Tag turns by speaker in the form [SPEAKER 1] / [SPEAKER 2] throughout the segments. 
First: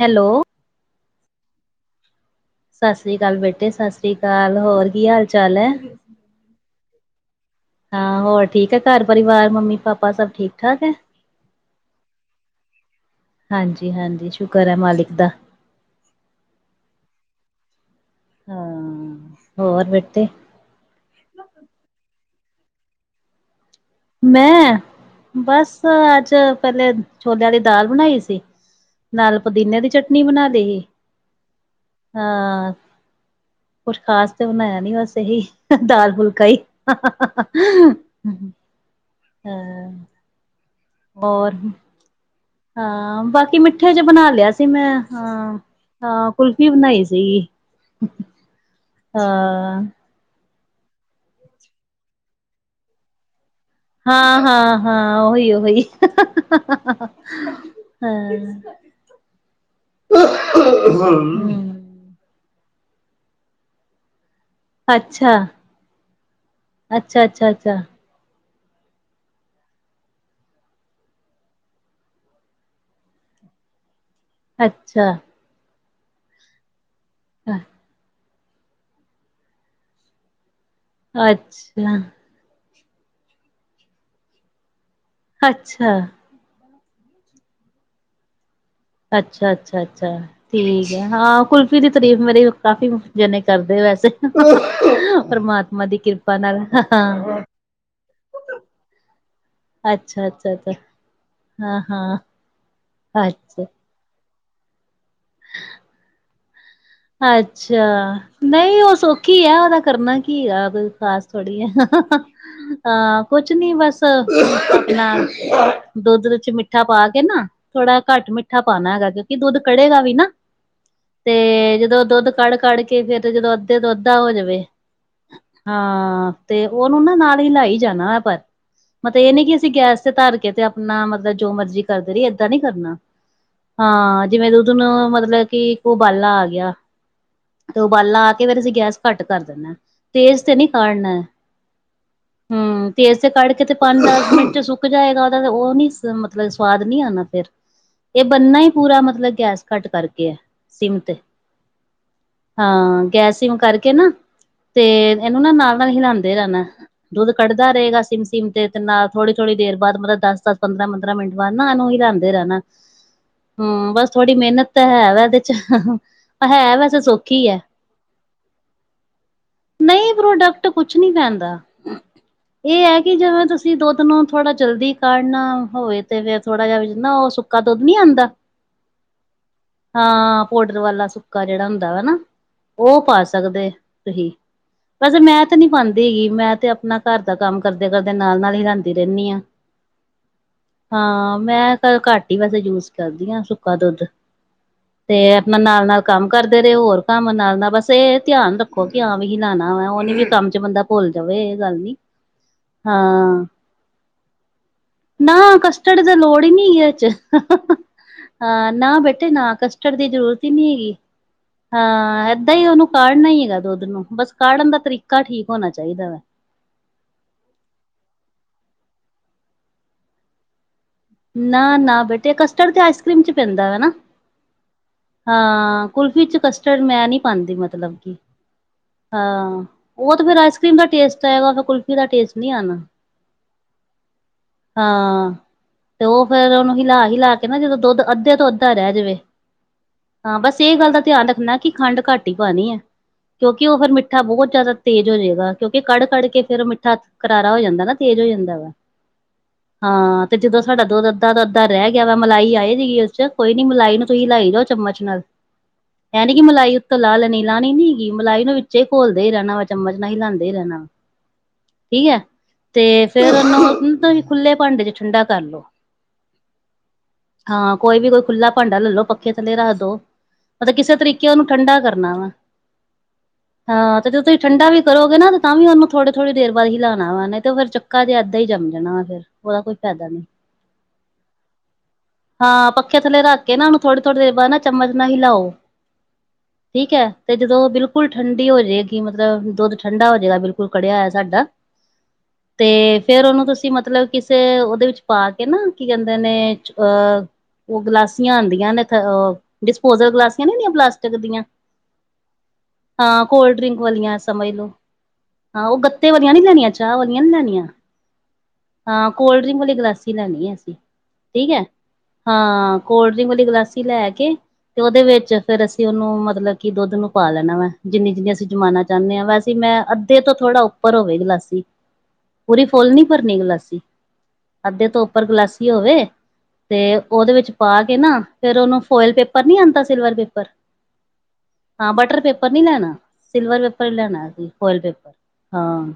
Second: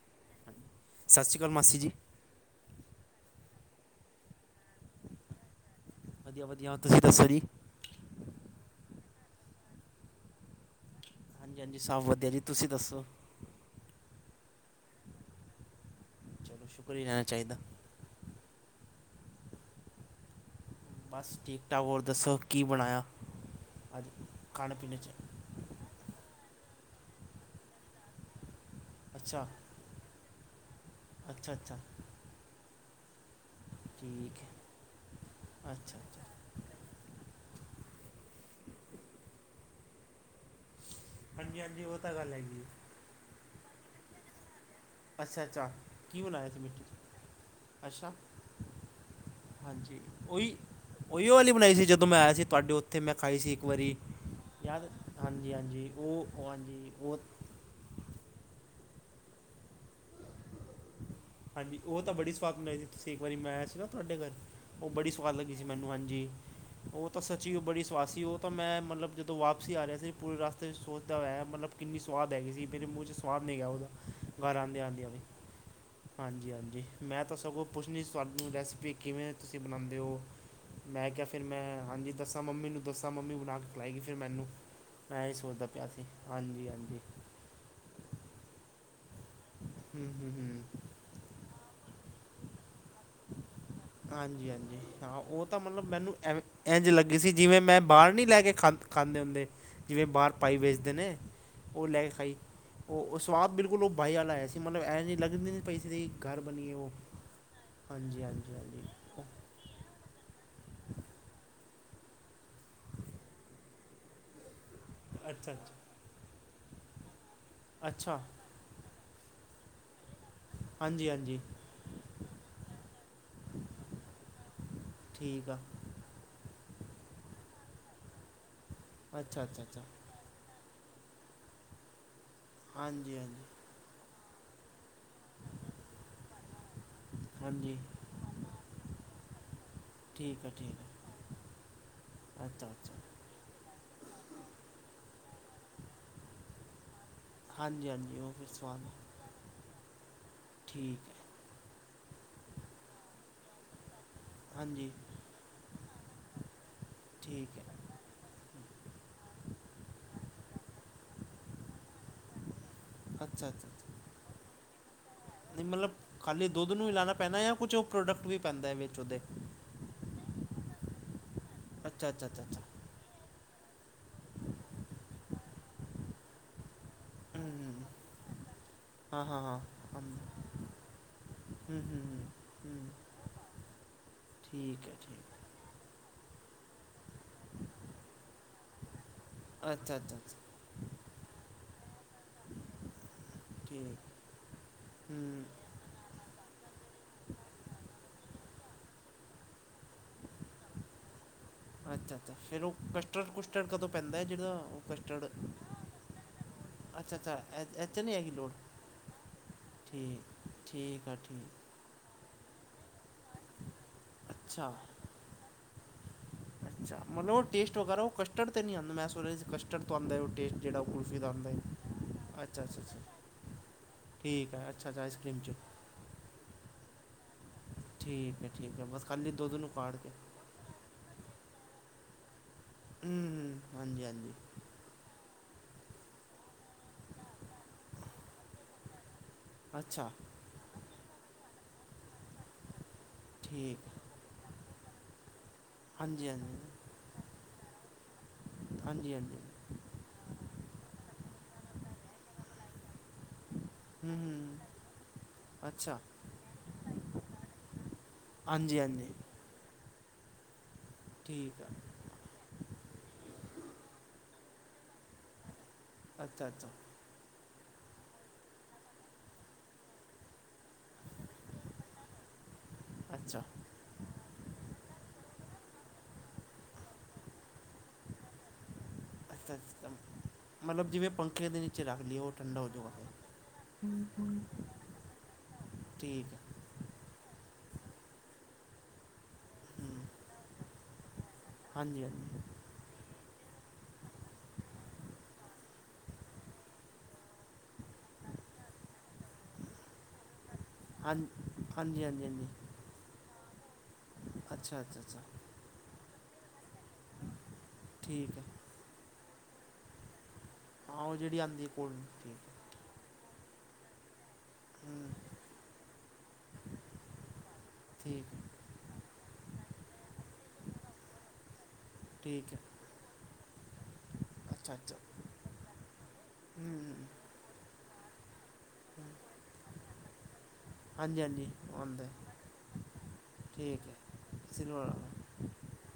[SPEAKER 1] Hello.
[SPEAKER 2] ਸਾਸੀ ਕਾਲ ਮਾਸੀ ਜੀ।
[SPEAKER 1] ਸਾਸ੍ਰੀ ਕਾਲ ਬੇਟੇ ਸਾਸ੍ਰੀ ਕਾਲ ਹੋਰ ਕੀ ਹਾਲ ਚਾਲ ਐ?
[SPEAKER 2] ਵਧੀਆ-ਵਧੀਆ ਹਾਂ, ਤੁਸੀਂ ਦੱਸੋ ਜੀ?
[SPEAKER 1] ਹਾਂ ਹੋਰ ਠੀਕ ਐ ਕਾਰ ਪਰਿਵਾਰ ਮੰਮੀ ਪਾਪਾ ਸਭ ਠੀਕ ਠਾਕ ਐ?
[SPEAKER 2] ਹਾਂਜੀ-ਹਾਂਜੀ ਸਾਵ ਵਧੀਆ ਜੀ, ਤੁਸੀਂ ਦੱਸੋ?
[SPEAKER 1] ਹਾਂਜੀ-ਹਾਂਜੀ ਸ਼ੁਕਰ ਐ ਮਾਲਿਕ ਦਾ।
[SPEAKER 2] ਚਲੋ ਸ਼ੁਕਰ ਈ ਰੇਹਣਾ ਚਾਹੀਦਾ।
[SPEAKER 1] ਹਾਂ, ਹੋਰ ਵੇਟੇ?
[SPEAKER 2] ਬਾੱਸ ਟੀਕ-ਟਾਕ ਓਰ ਦੱਸੋ ਕੀ ਬਣਾਏਆ, ਆੱਜ ਕਾਣੇ ਪੀਣੇ ਚ
[SPEAKER 1] ਬਾਸ ਆਜ ਪੈਲੇ ਛੋਲੇਆਂ ਦੀ ਦਾਲ ਬਣਾਈ ਸੀ ਨਾਲ
[SPEAKER 2] ਅੱਛਾ
[SPEAKER 1] ਪੋਦੀਨੇ ਦੀ ਚਟਨੀ ਬਣਾ ਲਹੀ ਹੀ।
[SPEAKER 2] ਅੱਛਾ ਅੱਛਾ
[SPEAKER 1] ਹਾਂ, ਕੁਛ ਖਾਸ
[SPEAKER 2] ਠੀਕ
[SPEAKER 1] ਤੇ
[SPEAKER 2] ਹੈ
[SPEAKER 1] ਬਣਾਇਆ ਨੀ ਬਸ ਏਹੀ
[SPEAKER 2] ਅੱਛਾ
[SPEAKER 1] ਦਾਲ
[SPEAKER 2] ਅੱਛਾ
[SPEAKER 1] ਫੁਲ ਕਈ ਹੂੰ।
[SPEAKER 2] ਹਾਂਜੀ-ਹਾਂਜੀ ਉਹ ਤਾਂ ਗੱਲ ਹੈਗੀ ਏ।
[SPEAKER 1] ਹਾਂ ਬਾਕੀ ਮਿੱਠੇ ਚ ਬਣਾ ਲੇਆ ਸੀ ਮੈਂ
[SPEAKER 2] ਹੈ। ਅੱਛਾ
[SPEAKER 1] ਹਾਂ,
[SPEAKER 2] ਅੱਛਾ ਕੀ
[SPEAKER 1] ਹਾਂ
[SPEAKER 2] ਬਣਾਇਆ ਸੀ
[SPEAKER 1] ਕੁਲਫੀ
[SPEAKER 2] ਮਿੱਠੇ
[SPEAKER 1] ਬਣਾਈ ਸੀਗੀ।
[SPEAKER 2] 'ਚ ਅੱਛਾ,
[SPEAKER 1] ਹਾਂ
[SPEAKER 2] ਹਾਂਜੀ ਓਈ ਉਈਓ ਵਾਲੀ ਬਣਾਈ ਸੀ, ਜਦੋਂ ਮੈਂ ਆਏਆ ਸੀ ਤੁਹਾਡੇ ਉੱ ਉੱਥੇ ਮੈਂ ਖਾਈ ਸੀ ਇੱਕ ਵਾਰੀ,
[SPEAKER 1] ਹਾਂ ਹਾਂ
[SPEAKER 2] ਯਾਦ ਏ?
[SPEAKER 1] ਹਾਂ ਉਹੀ ਉਹੀ
[SPEAKER 2] ਹਾਂਜੀ-ਹਾਂਜੀ ਉਹ ਓ ਹਾਂਜੀ ਉਹ
[SPEAKER 1] ਹਾਂ।
[SPEAKER 2] ਹਾਂਜੀ ਉਹ ਤਾਂ ਬੜੀ ਸਵਾਦ ਬਣਾਈ ਸੀ ਤੁਸੀਂ ਇੱਕ ਵਾਰੀ ਮੈਂ ਆਇਆ ਸੀ ਨਾ ਤੁਹਾਡੇ ਘਰ। ਓ ਬੜੀ ਸਵਾਦ
[SPEAKER 1] ਅੱਛਾ
[SPEAKER 2] ਲੱਗੀ ਸੀ ਮੈਨੂੰ, ਹਾਂਜੀ। ਉਹ ਤਾਂ,
[SPEAKER 1] ਅੱਛਾ ਅੱਛਾ
[SPEAKER 2] ਸੱਚੀ ਓ
[SPEAKER 1] ਅੱਛਾ
[SPEAKER 2] ਬੜੀ ਸਵਾਦ ਸੀ। ਓ ਤਾਂ ਮੈਂ ਮਤਲਬ ਜਦੋਂ ਵਾਪਸੀ, ਆ ਰਿਆ ਸੀ, ਪੂਰੇ ਰਿਸਤੇ 'ਚ ਸੋਚਦਾ ਆਯਾ, ਮਤਲਬ ਕਿੰਨੀ ਸਵਾਦ ਹੈਗੀ ਸੀ, ਮੇਰੇ ਮੂੰਹ 'ਚ ਸੁਵਾਦ ਨਹੀਂ ਗਿਆ ਉਹਦਾ, ਘਰ ਆਦੇ- ਆਦੇ-
[SPEAKER 1] ਅੱਛਾ
[SPEAKER 2] ਆਦੇ। ਹਾਂਜੀ ਹਾਂਜੀ ਮੈਂ ਤਾਂ ਸਗੋਂ ਪੁੱਛਣੀ ਤੁਹਾਨੂੰ ਰੈਸਪੀ ਕਿਵੇਂ ਤੁਸੀਂ ਬਣਾਉਂਦੇ ਓ। ਮੈਂ ਕੇਹਾ
[SPEAKER 1] ਅੱਛਾ
[SPEAKER 2] ਫੇਰ ਮੈਂ,
[SPEAKER 1] ਅੱਛਾ
[SPEAKER 2] ਹਾਂਜੀ ਦੱਸ ਮੰਮੀ ਨੂੰ ਦੱਸਾਂ ਮੰਮੀ ਬਣਾ ਕੇ ਖਿਲਾਏਗੀ ਫੇਰ ਮੈਨੂੰ, ਮੈਂ ਇਹ ਸੋਚਦਾ ਪਿਆ
[SPEAKER 1] ਅੱਛਾ
[SPEAKER 2] ਸੀ ਹਾਂਜੀ-ਹਾਂਜੀ।
[SPEAKER 1] ਅੱਛਾ-ਅੱਛਾ-ਅੱਛਾ
[SPEAKER 2] ਹੂੰ ਹੂੰ ਹੂੰ
[SPEAKER 1] ਠੀਕ ਏ ਹਾਂ। ਕੁਲਫੀ ਦੀ ਤਰੀਫ਼ ਮੇਰੇ ਕਾਫੀ ਜਨੇ ਕਰਦੇ ਏ ਵੈਸੇ,
[SPEAKER 2] ਹਾਂਜੀ ਹਾਂਜੀ ਹਾਂ ਉਹ ਤਾਂ
[SPEAKER 1] ਪਰਮਾਤਮਾ
[SPEAKER 2] ਮਤਲਬ
[SPEAKER 1] ਦੀ
[SPEAKER 2] ਮੈਨੂੰ
[SPEAKER 1] ਕਿਰਪਾ
[SPEAKER 2] ਐਵੇਂ-
[SPEAKER 1] ਨਾਲ
[SPEAKER 2] ਇੰਝ ਲੱਗੀ ਸੀ ਜਿਵੇਂ ਮੈਂ ਬਾਹ ਪਾਣੀ ਲੈ ਕੇ ਖਾਂ ਖਾਂਦੇ ਹੁੰਦੇ ਜਿਵੇਂ
[SPEAKER 1] ਅੱਛਾ
[SPEAKER 2] ਬਾਹਰ
[SPEAKER 1] ਅੱਛਾ
[SPEAKER 2] ਪਾਈ
[SPEAKER 1] ਅੱਛਾ
[SPEAKER 2] ਵੇਚਦੇ ਨੇ
[SPEAKER 1] ਹਾਂ
[SPEAKER 2] ਉਹ ਲੈ ਕੇ
[SPEAKER 1] ਹਾਂ
[SPEAKER 2] ਖਾਈ ਉਹ ਸਵਾਦ
[SPEAKER 1] ਅੱਛਾ
[SPEAKER 2] ਬਿਲਕੁਲ ਉਹ ਭਾਈ ਵਾਲਾ ਆਇਆ ਸੀ ਮਤਲਬ ਐਂ ਲਗਦੀ ਨਹੀਂ ਪਈ ਸੀ ਘਰ ਬਣੀ ਜਾਏ ਉਹ
[SPEAKER 1] ਅੱਛਾ
[SPEAKER 2] ਹਾਂਜੀ ਹਾਂਜੀ
[SPEAKER 1] ਨਹੀਂ
[SPEAKER 2] ਹਾਂਜੀ
[SPEAKER 1] ਉਹ ਸੌਖੀ ਕੀ ਆ ਉਹਦਾ ਕਰਨਾ ਕੀ ਹੈ ਖਾਸ ਥੋੜ੍ਹੀ ਆ ਹਾਂ ਕੁਛ ਨੀ ਬਸ ਨਾ
[SPEAKER 2] ਅੱਛਾ ਅੱਛਾ
[SPEAKER 1] ਦੁੱਧ ਚ ਮਿੱਠਾ ਪਾ ਕੇ ਨਾ ਥੋੜਾ
[SPEAKER 2] ਅੱਛਾ
[SPEAKER 1] ਘੱਟ ਮਿੱਠਾ ਮਿਠਾ ਪਾਉਣਾ ਹੈਗਾ ਕਿਉਂਕਿ ਦੁੱਧ ਕੜੇਗਾ ਵੀ ਨਾ
[SPEAKER 2] ਹਾਂਜੀ ਹਾਂਜੀ
[SPEAKER 1] ਤੇ ਜਦੋਂ ਦੁੱਧ ਕੜ ਕੜ ਕੇ ਫੇਿਰ ਜਦੋਂ ਅੱਧੇ ਤੋਂ ਅੱਧਾ ਹੋ ਜਾਵੇ
[SPEAKER 2] ਠੀਕ ਆ
[SPEAKER 1] ਹਾਂ ਤੇ ਉਹਨੂੰ ਨਾ ਨਾਲ ਹੀ ਹਿਲਾਈ ਜਾਣਾ ਵ ਪਰ ਮਤਲਬ ਇਹ
[SPEAKER 2] ਅੱਛਾ
[SPEAKER 1] ਨੀ ਕਿ
[SPEAKER 2] ਅੱਛਾ
[SPEAKER 1] ਅਸੀਂ
[SPEAKER 2] ਅੱਛਾ
[SPEAKER 1] ਗੈਸ ਧਰ ਕੇ ਤੇ ਆਪਣਾ ਮਤਲਬ ਜੋ ਮਰਜ਼ੀ ਕਰਦੇ ਰਹੀ ਏਦਾਂ ਨੀ ਕਰਨਾ
[SPEAKER 2] ਹਾਂਜੀ ਹਾਂਜੀ
[SPEAKER 1] ਹਾਂ ਜਿਵੇਂ ਕਿ ਦੁੱਧ ਨੂੰ ਮਤਲਬ ਕਿ ਇੱਕ ਉਬਾਲਾ ਆ ਗਿਆ
[SPEAKER 2] ਹਾਂਜੀ
[SPEAKER 1] ਤੇ ਉਬਾਲਾ ਆ ਕੇ ਫੇਰ ਅਸੀਂ ਗੈਸ ਘੱਟ ਕਰ ਦਿੰਨਾ ਤੇਜ਼
[SPEAKER 2] ਠੀਕ ਆ
[SPEAKER 1] ਤੇ ਨਹੀਂ
[SPEAKER 2] ਠੀਕ
[SPEAKER 1] ਕਢਨਾ
[SPEAKER 2] ਅੱਛਾ ਅੱਛਾ
[SPEAKER 1] ਤੇਜ਼ ਤੇ ਕੱਢ ਕੇ ਤੇ ਪੰਜ ਦ ਮਿੰਟ ਚ ਸੁੱਕ ਜਾਏਗਾ ਉਹਦਾ ਤੇ ਉਹ ਨੀ ਮਤਲਬ ਸਵਾਦ ਨੀ ਆਨਾ ਫਿਰ,
[SPEAKER 2] ਹਾਂਜੀ ਹਾਂਜੀ
[SPEAKER 1] ਇਹ
[SPEAKER 2] ਉਹ ਫਿਰ
[SPEAKER 1] ਬੰਨਾ ਹੀ
[SPEAKER 2] ਸਵਾਦ
[SPEAKER 1] ਪੂਰਾ ਮਤਲਬ ਗੈਸ ਘੱਟ ਕਰਕੇ ਹੈ ਸੀਮ
[SPEAKER 2] ਠੀਕ ਹੈ
[SPEAKER 1] ਤੇ ਹਾਂ ਗੈਸ ਸਿਮ ਕਰਕੇ ਨਾ ਤੇ
[SPEAKER 2] ਹਾਂਜੀ
[SPEAKER 1] ਐਨੂੰ ਨਾ ਨਾਲ-ਨਾਲ ਹਿਲਾਂਦੇ ਰੈਣਾ। ਦੁੱਧ
[SPEAKER 2] ਠੀਕ ਹੈ
[SPEAKER 1] ਕੱੜਦਾ ਰਹੇਗਾ ਸਿਮ-ਸਿਮ ਤੇ। ਤੇ ਨਾਲ ਥੋੜੀ-ਥੋੜ੍ਹੀ ਦੇਰ ਬਾਦ ਮਤਲਬ ਦਸ-ਦਸ ਪੰਦਰਾ -ਪੰਦਰਾਂ ਮਿੰਟ ਬਾਦ ਨਾ ਇਨੂ‌ ਹੀਲਾਂਦੇ ਰੈਣਾ।
[SPEAKER 2] ਅੱਛਾ ਅੱਛਾ
[SPEAKER 1] ਹਮ ਬਸ ਥੋੜ੍ਹੀ ਮਿਹਨਤ ਤਾਂ ਹੈ ਵਾ ਇਹਦੇ ਚ
[SPEAKER 2] ਨਹੀਂ ਮਤਲਬ ਖਾਲੀ ਦੁੱਧ
[SPEAKER 1] ਹੈ
[SPEAKER 2] ਨੂੰ ਹੀ
[SPEAKER 1] ਵੈਸੇ
[SPEAKER 2] ਹਿਲੋਣਾ ਪੈਣਾ
[SPEAKER 1] ਸੌਖੀ
[SPEAKER 2] ਜਾਂ
[SPEAKER 1] ਹੈ
[SPEAKER 2] ਕੁਛ ਉਹ ਪ੍ਰੋਡਕਟ ਵੀ ਪੈਂਦਾ ਹੈ ਵਿੱਚ ਉਹਦੇ
[SPEAKER 1] ਨਹੀਂ ਪ੍ਰੋਡਕਟ ਕੁਛ ਨਹੀਂ ਪੈਂਦਾ
[SPEAKER 2] ਅੱਛਾ ਅੱ
[SPEAKER 1] ਇਹ ਹੈ ਕਿ ਜਿਵੇਂ ਤੁਸੀਂ ਦੁੱਧ ਨੂੰ ਥੋੜਾ ਜਲਦੀ ਕਾਢਨਾ ਹੋਵੇ ਤੇ ਫੇ ਥੋੜਾ ਜਿਹਾ ਉਹ
[SPEAKER 2] ਹੂੰ
[SPEAKER 1] ਸੁੱਕਾ ਦੁੱਧ
[SPEAKER 2] ਹੂੰ
[SPEAKER 1] ਨੀ ਆਉਂਦਾ
[SPEAKER 2] ਹਾਂ ਹਾਂ ਹਾਂ ਹਮ
[SPEAKER 1] ਹਾਂ ਪੋਡਰ ਵਾਲਾ ਸੁੱਕ ਜਿਹੜਾ
[SPEAKER 2] ਹੂੰ
[SPEAKER 1] ਹੁੰਦਾ
[SPEAKER 2] ਹੂੰ
[SPEAKER 1] ਵਾ ਨਾ
[SPEAKER 2] ਹੂੰ ਹੂੰ
[SPEAKER 1] ਉਹ ਪਾ ਸਕਦੇ ਤੁਸੀਂ
[SPEAKER 2] ਠੀਕ ਹੈ ਠੀਕ
[SPEAKER 1] ਵੈਸੇ ਮੈਂ ਤੇ ਨੀ ਪਾਉਦੀ ਹੈਗੀ ਮੈਂ ਤੇ ਆਪਣਾ ਘਰ ਦਾ ਕੰਮ ਕਰਦੇ ਕਰਦੇ ਨਾਲ ਨਾਲ ਹੀ ਲਦੀ ਰਹਿੰਦੀ ਹਾਂ
[SPEAKER 2] ਅੱਛਾ ਅੱਛਾ ਅੱਛਾ
[SPEAKER 1] ਹਾਂ ਮੈਂ ਕ ਘੱਟ ਹੀ ਵੈਸੇ ਯੂਜ ਕਰਦੀ ਹਾਂ ਸੁੱਕਾ
[SPEAKER 2] ਠੀਕ
[SPEAKER 1] ਦੁੱਧ ਤੇ
[SPEAKER 2] ਹੂੰ
[SPEAKER 1] ਆਪਣਾ ਨਾਲ ਨਾਲ ਕੰਮ ਕਰਦੇ ਰਹੇ ਹੋਰ ਕੰਮ ਨਾਲ ਨਾਲ ਬਸ ਇਹ ਧਿਆਨ ਰੱਖੋ ਆ ਵੀ ਹੀ ਲੈਣਾ ਵਾ ਉਹ ਨੀ ਵੀ ਕੰਮ ਚ ਬੰਦਾ ਭੁੱਲ ਜਾਵੇ ਇਹ ਗੱਲ ਨੀ
[SPEAKER 2] ਅੱਛਾ ਅੱਛਾ ਫਿਰ ਉਹ ਕਸਟਰਡ
[SPEAKER 1] ਹਾਂ
[SPEAKER 2] ਕੁਸਟਰਡ ਕਦੋਂ ਪੈਂਦਾ ਹੈ ਜਿਹੜਾ ਉਹ ਕਸਟਰਡ
[SPEAKER 1] ਨਾ ਕਸਟਡ ਦੀ ਲੋੜ ਹੀ ਨਹੀਂ ਇਹ ਚ
[SPEAKER 2] ਅੱਛਾ ਅੱਛਾ ਐ- ਇਹ 'ਚ ਨਹੀਂ ਹੈਗੀ ਲੋੜ
[SPEAKER 1] ਹਾਂ ਨਾ ਬੇਟੇ ਨਾ ਕਸਟਰਡ ਦੀ ਜ਼ਰੂਰਤ ਹੀ
[SPEAKER 2] ਠੀਕ
[SPEAKER 1] ਨਹੀਂ ਹੈਗੀ
[SPEAKER 2] ਠੀਕ ਆ ਠੀਕ
[SPEAKER 1] ਹਾਂ ਏਦਾਂ ਹੀ ਉਹਨੂੰ ਕਾਢਨਾ ਹੀਈ ਹੈਗਾ ਦੁੱਧ ਨੂੰ ਬਸ
[SPEAKER 2] ਅੱਛਾ
[SPEAKER 1] ਕਾਢਨ ਦਾ ਤਰੀਕਾ ਠੀਕ ਹੋਣਾ ਚਾਹੀਦਾ ਵਾ
[SPEAKER 2] ਅੱਛਾ ਮਤਲਬ ਉਹ ਟੇਸਟ ਵਗੈਰਾ ਉਹ ਕਸਟਟਰਡਤੇ ਨਹੀਂ ਆਉਂਦਾ ਮੈਂ ਸੋਚ ਰਿਹਾ ਸੀ ਕਸਟਰਡ ਤੋਂ ਆਉਂਦਾ ਉਹ ਟੇਟ ਜਹੜਾ ਕੁਲਫੀ ਦਾ ਆਉਂਦਾ
[SPEAKER 1] ਨਾ ਨਾ ਬੇਟੇ
[SPEAKER 2] ਹੈ ਅੱਛਾ
[SPEAKER 1] ਕਸਟਰਡ ਤੇ
[SPEAKER 2] ਅੱਛਾ
[SPEAKER 1] ਆਈਸ
[SPEAKER 2] ਅੱਛਾ
[SPEAKER 1] ਕਰ੍ਰੀਮ ਚ ਪੈਂਦਾ ਵਾ ਨਾ
[SPEAKER 2] ਠੀਕ ਹੈ ਅੱਛਾ ਅੱਛਾ ਆਸ ਕਰੀਮ ਚੁਪ
[SPEAKER 1] ਹਾਂ ਕੁਲਫੀ ਚ ਕਸਟਰਡ ਮੈਂ ਨਹੀਂ ਪਾਉਦੀ ਮਤਲਬ ਕਿ
[SPEAKER 2] ਠੀਕ ਹੈ ਠੀਕ ਹੈ ਬਸ ਖਾਲੀ ਦੁੱਧ
[SPEAKER 1] ਹਾਂ
[SPEAKER 2] ਨੂੰ ਕਾੜ ਕੇ
[SPEAKER 1] ਉਹ ਤੇ ਫੇਰ ਦਾ ਟਸਟ ਆਗਾ ਫਿਰ ਕੁਲਫੀ ਦਾ ਟਸਟ ਨੀ ਆਉਣਾ
[SPEAKER 2] ਹੂੰ ਹੂੰ ਹਾਂਜੀ ਹਾਂਜੀ।
[SPEAKER 1] ਹਾਂ। ਤੇ ਉਹ ਫੇਰ ਉਹਨੂੰ ਹਿਲਾ ਹਿਲਾ ਕੇ ਨਾ ਜਦੋਂ ਦੁੱਧ ਅੱਧੇ ਤੋਂ ਅੱਧਾ ਰਹਿ ਜਾਵੇ।
[SPEAKER 2] ਅੱਛਾ
[SPEAKER 1] ਹਾਂ ਬਸ ਇਹ ਗੱਲ ਦਾ ਧਿਆਨ ਰੱਖਣਾ ਕਿ ਖੰਡ ਘੱਟ ਹੀ ਪਾਉਣੀ ਹੈ। ਕਿਉਂਕਿ ਉਹ
[SPEAKER 2] ਠੀਕ
[SPEAKER 1] ਫਿਰ ਮਿੱਠਾ ਬਹੁਤ ਜ਼ਿਆਦਾ ਤੇਜ਼ ਹੋ ਜਾਏਗਾ ਕਿਉਂਕਿ ਕੜ ਕੜ
[SPEAKER 2] ਹਾਂਜੀ
[SPEAKER 1] ਕੇ ਫੇਰ
[SPEAKER 2] ਹਾਂਜੀ
[SPEAKER 1] ਉਹ ਮਿੱਠਾ ਕਰਾਰਾ ਹੋ ਜਾਂਦਾ ਨਾ ਤੇਜ਼ ਹੋ ਜਾਂਦਾ ਵਾ
[SPEAKER 2] ਹਾਂਜੀ ਹਾਂਜੀ
[SPEAKER 1] ਹਾਂ ਤੇ ਜਦੋਂ ਸਾਡਾ ਦੁੱਧ ਅੱਧਾ ਤੋਂ ਅੱਧਾ ਰਹਿ ਗਿਆ ਵਾ ਮਲਾਈ ਆਏ ਸੀਗੀ ਉਸ ਚ। ਕੋਈ ਨੀ ਮਲਾਈ ਨੂੰ
[SPEAKER 2] ਹੂੰ
[SPEAKER 1] ਤੁਸੀਂ ਲਾਈ
[SPEAKER 2] ਹੂੰ
[SPEAKER 1] ਜਾਓ ਚਮਚ ਨਾਲ।
[SPEAKER 2] ਅੱਛਾ।
[SPEAKER 1] ਹੈ ਨੀ ਕਿ ਮਲਾਈ ਉੱਤੋਂ ਲਾ ਲੈਣੀ ਲਾ ਨੀਗੀ ਮਲਾਈ ਨੂੰ ਵਿੱਚ
[SPEAKER 2] ਹਾਂਜੀ
[SPEAKER 1] ਹੀ
[SPEAKER 2] ਹਾਂਜੀ
[SPEAKER 1] ਘੋਲਦੇ ਹੀ ਰਹਿਣਾ ਵਾ। ਚਮਚ ਨਾਲ ਹੀ ਹਿਲਾਉਂਦੇ ਰਹਿਣਾ।
[SPEAKER 2] ਠੀਕ ਆ।
[SPEAKER 1] ਠੀਕ ਹੈ ਤੇ ਫੇਰ ਉਹਨੂੰ ਤੁਸੀਂ ਖੁੱਲੇ ਭਾਂਡੇ ਚ ਠੰਡਾ ਕਰ ਲੋ।
[SPEAKER 2] ਅੱਛਾ ਅੱਛਾ।
[SPEAKER 1] ਹਾਂ ਕੋਈ ਵੀ ਕੋਈ ਖੁੱਲ੍ਹਾ ਭਾਂਡਾ ਲੈ ਲੋ ਪੱਖੇ ਥੱਲੇ ਰੱਖ ਦੋ ਮਤਲਬ ਕਿਸੇ ਤਰੀਕੇ ਕਿ ਉਹਨੂੰ ਠੰਡਾ ਕਰਨਾ ਵਾ
[SPEAKER 2] ਅੱਛਾ
[SPEAKER 1] ਹਾਂ। ਤਾਂ ਜਦ ਤੁਸੀਂ ਠੰਡਾ ਵੀ ਕਰੋਗੇ ਨਾ ਤਾਂ ਵੀ ਉਹਨੂੰ ਥੋੜ੍ਹੀ ਥੋੜ੍ਹੀ ਦੇਰ ਬਾਦ ਹੀ ਲਉਣਾ ਵਾ ਨੇ ਤੇ ਫਿਰ ਚੱਕ ਜੇ ਇੱਦਾਂ ਹੀ ਜ ਜਾਣਾ ਵਾ ਫਿਰ।
[SPEAKER 2] ਅੱਛਾ
[SPEAKER 1] ਉਹਦਾ ਕੋਈ
[SPEAKER 2] ਅੱਛਾ
[SPEAKER 1] ਫਾਇਦਾ ਨਹੀਂ
[SPEAKER 2] ਮਤਲਬ ਜਿਵੇਂ ਪੰਖੇ ਦੇ ਨੀਚੇ ਰੱਖ ਲਈਏ ਉਹ। ਠੰਡਾ ਹੋ
[SPEAKER 1] ਹਾਂ
[SPEAKER 2] ਜਾਊਗਾ
[SPEAKER 1] ਪੱਖੇ
[SPEAKER 2] ਫਿਰ
[SPEAKER 1] ਥੱਲੇ ਰੱਖ ਕੇ ਨਾ ਉਹਨੂੰ ਥੋੜੀ
[SPEAKER 2] ਹਮ
[SPEAKER 1] ਥੋੜੀ ਦੇਰ
[SPEAKER 2] ਹਮ
[SPEAKER 1] ਬਾਅਦ ਨਾ ਚਮਚ ਨਾਲ ਹਾ ਹਿਲਾਓ।
[SPEAKER 2] ਠੀਕ ਹੈ
[SPEAKER 1] ਠੀਕ ਹੈ ਤੇ ਜਦੋਂ ਬਿਲਕੁਲ ਠੰਡੀ ਹੋ ਜਾਏਗੀ ਮਤਲਬ ਦੁੱਧ
[SPEAKER 2] ਹੂੰ
[SPEAKER 1] ਠੰਡਾ ਹੋ ਜਾਏਗਾ ਬਿਲਕੁਲ। ਕੜਿਆ ਹੋਇਆ ਸਾਡਾ।
[SPEAKER 2] ਹਾਂਜੀ ਹਾਂਜੀ।
[SPEAKER 1] ਅਤੇ ਫਿਰ ਉਹਨੂੰ ਤੁਸੀਂ ਮਤਲਬ ਕਿਸੇ ਉਹਦੇ ਵਿੱਚ ਪਾ ਕੇ ਨਾ ਕੀ ਕਹਿੰਦੇ ਨੇ ਅਹ ਉਹ ਗਲਾਸੀਆਂ ਆਉਂਦੀਆਂ ਨੇ ਡਿਸਪੋਜਬਲ ਗਲਾਸੀਆਂ ਨਹੀਂ ਹੁੰਦੀਆਂ ਪਲਾਸਟਿਕ
[SPEAKER 2] ਹਾਂਜੀ
[SPEAKER 1] ਦੀਆਂ
[SPEAKER 2] ਹਾਂਜੀ ਹਾਂਜੀ ਹਾਂਜੀ
[SPEAKER 1] ਹਾਂ ਕੋਲਡ ਡਰਿੰਕ ਵਾਲੀਆਂ ਸਮਝ ਲੋ
[SPEAKER 2] ਅੱਛਾ, ਅੱਛਾ, ਅੱਛਾ।
[SPEAKER 1] ਹਾਂ ਉਹ ਗੱਤੇ ਵਧੀਆ ਨੀ ਲੈਣੀਆਂ ਚਾਹ ਵਾਲੀਆ ਨੀ ਲੈਣੀਆਂ।
[SPEAKER 2] ਠੀਕ ਹੈ।
[SPEAKER 1] ਹਾਂ ਕੋਲਡ ਡਰਿੰਕ ਵਾਲੀ ਗਲਾਸੀ ਲੈਣੀ ਹੈ।
[SPEAKER 2] ਹਾਂ ਉਹ ਜਿਹੜੀ
[SPEAKER 1] ਠੀਕ ਹੈ।
[SPEAKER 2] ਆਉਂਦੀ ਕੋਲਡ ਠੀਕ ਹੈ
[SPEAKER 1] ਹਾਂ। ਕੋਲਡ ਡਰਿੰਕ ਵਾਲੀ ਗਲਾਸੀ ਲੈ ਕੇ ਤੇ ਉਹਦੇ
[SPEAKER 2] ਹੂੰ
[SPEAKER 1] ਵਿੱਚ ਫੇਰ ਅਸੀਂ ਉਹਨੂੰ ਮਤਲਬ ਦੁੱਧ ਨੂੰ ਪਾ ਲੈਣਾ ਵਾ ਜਿੰਨੀ
[SPEAKER 2] ਠੀਕ
[SPEAKER 1] ਜਿੰਨੀਆਂ
[SPEAKER 2] ਹੈ
[SPEAKER 1] ਅਸੀਂ ਜਮਾਨਾ ਚ ਚਾਹਦੇ ਹਾਂ ਵੈਸੇ ਮੈਂ ਅੱਧੇ ਤੋਂ ਥੋੜਾ ਉੱਪਰ ਹੋਵੇ ਗਲਾਸੀ।
[SPEAKER 2] ਠੀਕ ਹੈ
[SPEAKER 1] ਪੂਰੀ ਫੁੱਲ ਨੀ ਭਰਨੀ ਗਲਾਸੀ।
[SPEAKER 2] ਅੱਛਾ
[SPEAKER 1] ਅੱਧੇ
[SPEAKER 2] ਅੱਛਾ
[SPEAKER 1] ਤੋਂ ਉੱਪਰ ਗਲਾਸੀ ਹੋਵੇ ਤੇ
[SPEAKER 2] ਹੂੰ
[SPEAKER 1] ਉਹਦੇ ਵਿੱਚ ਪਾ ਕੇ ਨਾ ਫਿਰ ਉਹਨੂੰ ਫੋਇਲ ਪੇਪਰ ਨਹੀਂ ਆਂਦਾ ਸਿਲਵਰ ਪੇਪਰ
[SPEAKER 2] ਹਾਂਜੀ ਹਾਂਜੀ। ਉਹ
[SPEAKER 1] ਹਾਂ
[SPEAKER 2] ਆਉਂਦਾ
[SPEAKER 1] ਬਟਰ ਪੇਪਰ ਨੀ ਲੈਣਾ ਸਿਲਵਰ
[SPEAKER 2] ਠੀਕ
[SPEAKER 1] ਪੇਪਰ
[SPEAKER 2] ਹੈ
[SPEAKER 1] ਲੈਣਾ ਕੋਇਲ
[SPEAKER 2] ਸਿਲਵਰ
[SPEAKER 1] ਪੇਪਰ
[SPEAKER 2] ਵਾਲਾ
[SPEAKER 1] ਹਾਂ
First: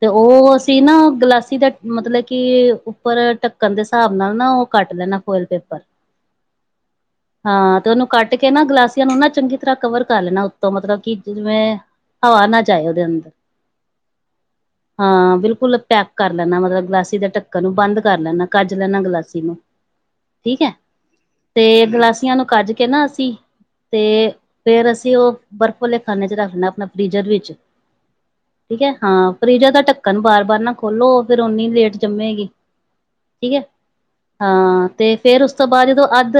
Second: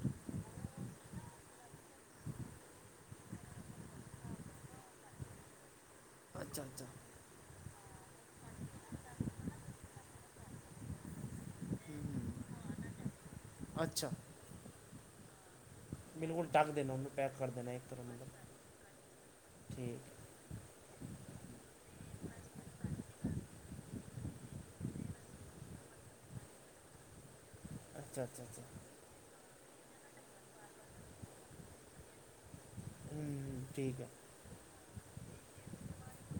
[SPEAKER 1] ਤੇ ਉਹ ਅਸੀਂ ਨਾ ਗਲਾਸੀ ਦਾ ਮਤਲਬ ਕਿ ਉੱਪਰ ਢੱਕਣ ਦੇ ਹਿਸਾਬ ਨਾਲ ਨਾ ਉਹ ਕੱਟ ਲੈਣਾ ਫੋਇਲ ਪੇਪਰ
[SPEAKER 2] ਅੱਛਾ ਅੱਛਾ।
[SPEAKER 1] ਹਾਂ ਤੇ ਉਹਨੂੰ ਕੱਟ ਕੇ ਨਾ ਗਲਾਸੀਆਂ ਨੂੰ ਨਾ ਚੰਗੀ ਤਰ੍ਹਾਂ ਕਵਰ ਕਰ ਲੈਣਾ ਉੱਤੋਂ ਮਤਲਬ ਕਿ ਜਿਵੇਂ
[SPEAKER 2] ਹੂੰ
[SPEAKER 1] ਹਵਾ ਨਾ ਜਾਏ ਉਹਦੇ ਅੰਦਰ।
[SPEAKER 2] ਅੱਛਾ।
[SPEAKER 1] ਹਾਂ ਬਿਲਕੁਲ ਪੈਕ ਕਰ
[SPEAKER 2] ਬਿਲਕੁਲ
[SPEAKER 1] ਦੇਨਾ
[SPEAKER 2] ਢੱਕ
[SPEAKER 1] ਮਤਲਬ
[SPEAKER 2] ਦੇਣਾ ਉਹਨੂੰ
[SPEAKER 1] ਗਲਾਸੀ ਦੇ
[SPEAKER 2] ਪੈਕ ਕਰ
[SPEAKER 1] ਢੱਕਣ
[SPEAKER 2] ਦੇਣਾ
[SPEAKER 1] ਨੂੰ
[SPEAKER 2] ਇੱਕ
[SPEAKER 1] ਬੰਦ
[SPEAKER 2] ਤਰ੍ਹਾਂ
[SPEAKER 1] ਕਰ ਲੈਣਾ
[SPEAKER 2] ਮਤਲਬ
[SPEAKER 1] ਕੱਜ ਲੈਣਾ ਗਲਾਸੀ ਨੂੰ
[SPEAKER 2] ਠੀਕ ਹੈ।
[SPEAKER 1] ਠੀਕ ਹੈ। ਤੇ ਗਲਾਸੀਆਂ ਨੂੰ ਕੱਜ ਕੇ ਨਾ ਅਸੀਂ ਤੇ ਫਿਰ ਅਸੀਂ ਉਹ ਬਰਫ਼ ਵਾਲੇ ਖਾਨੇ ਚ ਰੱਖਣਾ ਆਪਣਾ ਫ੍ਰਿਜਰ ਵਿੱਚ
[SPEAKER 2] ਅੱਛਾ, ਅੱਛਾ, ਅੱਛਾ।
[SPEAKER 1] ਠੀਕ ਹੈ ਹਾਂ ਫਰੀਜਰ ਦਾ ਢੱਕਣ ਬਾਰ ਬਾਰ ਨਾ ਖੋਲੋ ਫਿਰ ਓਨੀ ਲੇਟ ਜੰਮੇਗੀ।
[SPEAKER 2] ਹਮ ਠੀਕ ਆ।
[SPEAKER 1] ਹਾਂ ਤੇ ਫੇਰ ਉਸ ਤੋਂ ਬਾਅਦ ਜਦੋਂ ਅੱਧ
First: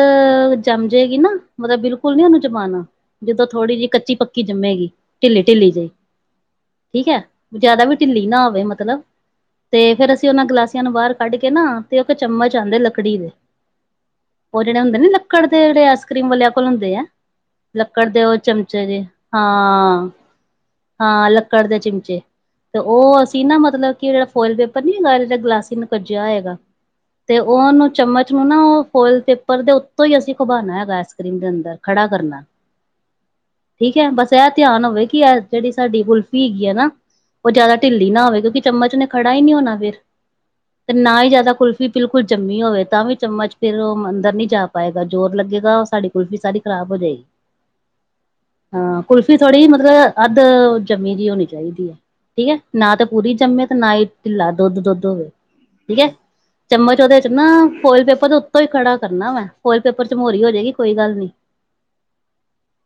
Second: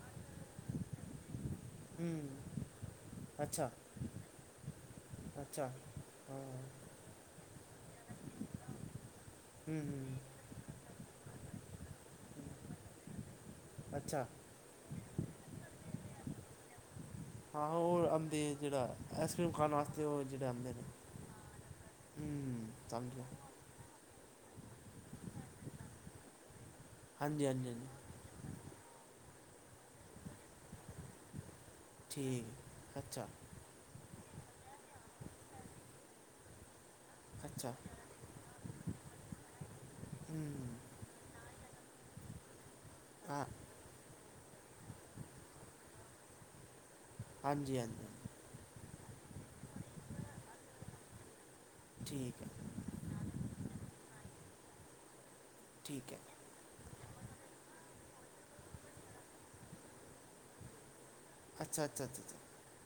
[SPEAKER 1] ਜੰਮ ਜਾਏਗੀ ਨਾ। ਮਤਲਬ ਬਿਲਕੁਲ ਨੀ ਉਹਨੂੰ
[SPEAKER 2] ਹੂੰ
[SPEAKER 1] ਜਮਾਨਾ ਜਦੋਂ
[SPEAKER 2] ਅੱਛਾ
[SPEAKER 1] ਥੋੜੀ ਜਿਹੀ ਕੱਚੀ ਪੱਕੀ ਜੰਮੇਗੀ ਢਿੱਲੀ
[SPEAKER 2] ਅੱਛਾ
[SPEAKER 1] ਢਿੱਲੀ ਜਿਹੀ।
[SPEAKER 2] ਹਾਂ
[SPEAKER 1] ਠੀਕ ਹੈ ਜਿਆਦਾ ਵੀ ਢਿੱਲੀ ਨਾ ਹੋਵੇ ਮਤਲਬ
[SPEAKER 2] ਹੂੰ
[SPEAKER 1] ਤੇ ਫੇਰ ਅਸੀਂ
[SPEAKER 2] ਹੂੰ
[SPEAKER 1] ਉਹਨਾਂ ਗਲਾਸੀਆਂ ਨੂੰ ਬਾਹਰ। ਕੱਢ ਕੇ ਨਾ ਤੇ ਉਹ ਚਮਚ ਆਉਂਦੇ ਲੱਕੜੀ ਦੇ।
[SPEAKER 2] ਅੱਛਾ
[SPEAKER 1] ਉਹ ਜਿਹੜੇ ਹੁੰਦੇ ਲੱਕੜ ਦੇ ਜਿਹੜੇ ਆਈਸਕ੍ਰੀਮ ਵਾਲਿਆਂ ਕੋਲ ਹੁੰਦੇ ਆ।
[SPEAKER 2] ਹਾਂ
[SPEAKER 1] ਲੱਕੜ ਦੇ ਉਹ
[SPEAKER 2] ਆਉਂਦੇ
[SPEAKER 1] ਚਮਚੇ
[SPEAKER 2] ਜਿਹੜਾ
[SPEAKER 1] ਜੇ
[SPEAKER 2] ਆਈਸਕ੍ਰੀਮ ਖਾਣ ਵਾਸਤੇ
[SPEAKER 1] ਹਾਂ
[SPEAKER 2] ਉਹ ਜਿਹੜੇ ਆਉਂਦੇ ਨੇ
[SPEAKER 1] ਹਾਂ ਲੱਕੜ ਦੇ ਚਮਚੇ।
[SPEAKER 2] ਹੂੰ
[SPEAKER 1] ਤੇ
[SPEAKER 2] ਸਮਝ
[SPEAKER 1] ਉਹ
[SPEAKER 2] ਗਿਆ
[SPEAKER 1] ਅਸੀਂ ਨਾ ਮਤਲਬ ਕਿ ਜਿਹੜਾ। ਫੋਇਲ ਪੇਪਰ ਨੀ ਹੈਗਾ ਜਿਹੜਾ ਗਲਾਸੀ ਨੂੰ ਕੱਜਿਆ ਹੋਏਗਾ ਤੇ
[SPEAKER 2] ਹਾਂਜੀ ਹਾਂਜੀ ਹਾਂਜੀ
[SPEAKER 1] ਉਹਨੂੰ ਚਮਚ ਨੂੰ ਨਾ ਉਹ। ਫ਼ੋਇਲ ਪੇਪਰ ਦੇ ਉੱਤੋਂ ਹੀ ਅਸੀਂ ਖੁਮਾਨਾ ਹੈਗਾ ਆਈਸ ਕਰ੍ਰੀਮ ਦੇ ਅੰਦਰ ਖੜਾ ਕਰਨਾ।
[SPEAKER 2] ਠੀਕ ਹੈ। ਅੱਛਾ
[SPEAKER 1] ਠੀਕ ਹੈ ਬਸ ਇਹ ਧਿਆਨ ਹੋਵੇ ਕਿ ਇਹ ਜਿਹੜੀ ਸਾਡੀ ਕੁਲਫੀ ਹੈਗੀ ਹੈ ਨਾ। ਉਹ
[SPEAKER 2] ਅੱਛਾ
[SPEAKER 1] ਜ਼ਿਆਦਾ ਢਿੱਲੀ ਨਾ ਹੋਵੇ ਕਿਉਂਕਿ ਚਮਚ ਨੇ ਖੜਾ ਹੀ ਨਹੀਂ ਹੋਣਾ ਫਿਰ।
[SPEAKER 2] ਹਮ
[SPEAKER 1] ਤੇ ਨਾ ਹੀ ਜਿਆਦਾ ਕੁਲਫ਼ੀ ਬਿਲਕੁਲ ਜੰਮੀ ਹੋਵੇ ਤਾਂ ਵੀ
[SPEAKER 2] ਹਾਂ
[SPEAKER 1] ਚਮਚ ਫਿਰ ਉਹ ਅੰਦਰ ਨੀ ਜਾ। ਪਾਏਗਾ ਜ਼ੋਰ ਲੱਗੇਗਾ ਸਾਡੀ ਕੁਲਫ਼ੀ ਸਾਰੀ ਖਰਾਬ ਹੋ ਜਾਏਗੀ।
[SPEAKER 2] ਹਾਂਜੀ ਹਾਂਜੀ
[SPEAKER 1] ਹਾਂ ਕੁਲਫੀ ਥੋੜ੍ਹੀ ਮਤਲਬ ਅੱਧ ਜੰਮੀ ਜਿਹੀ ਹੋਣੀ ਚਾਹੀਦੀ ਹੈ। ਠੀਕ ਹੈ ਨਾ ਤੇ ਪੂਰੀ ਜੰਮੇ ਤੇ ਨਾ ਹੀ ਢਿੱਲਾ ਦੁੱਧ ਦੁੱਧ ਹੋਵੇ ਠੀਕ ਹੈ। ਚਮਚ ਉਹਦੇ ਚ ਨਾ ਫੋਇਲ ਪੇਪਰ ਦਾ ਉੱਤੋਂ ਹੀ ਖੜਾ ਕਰਨਾ ਵੈਂ। ਫੋਇਲ ਪੇਪਰ ਚ ਮੋਹਰੀ ਹੋ ਜਾਏਗੀ ਕੋਈ ਗੱਲ ਨੀ।
[SPEAKER 2] ਅੱਛਾ, ਅੱਛਾ, ਅੱਛਾ।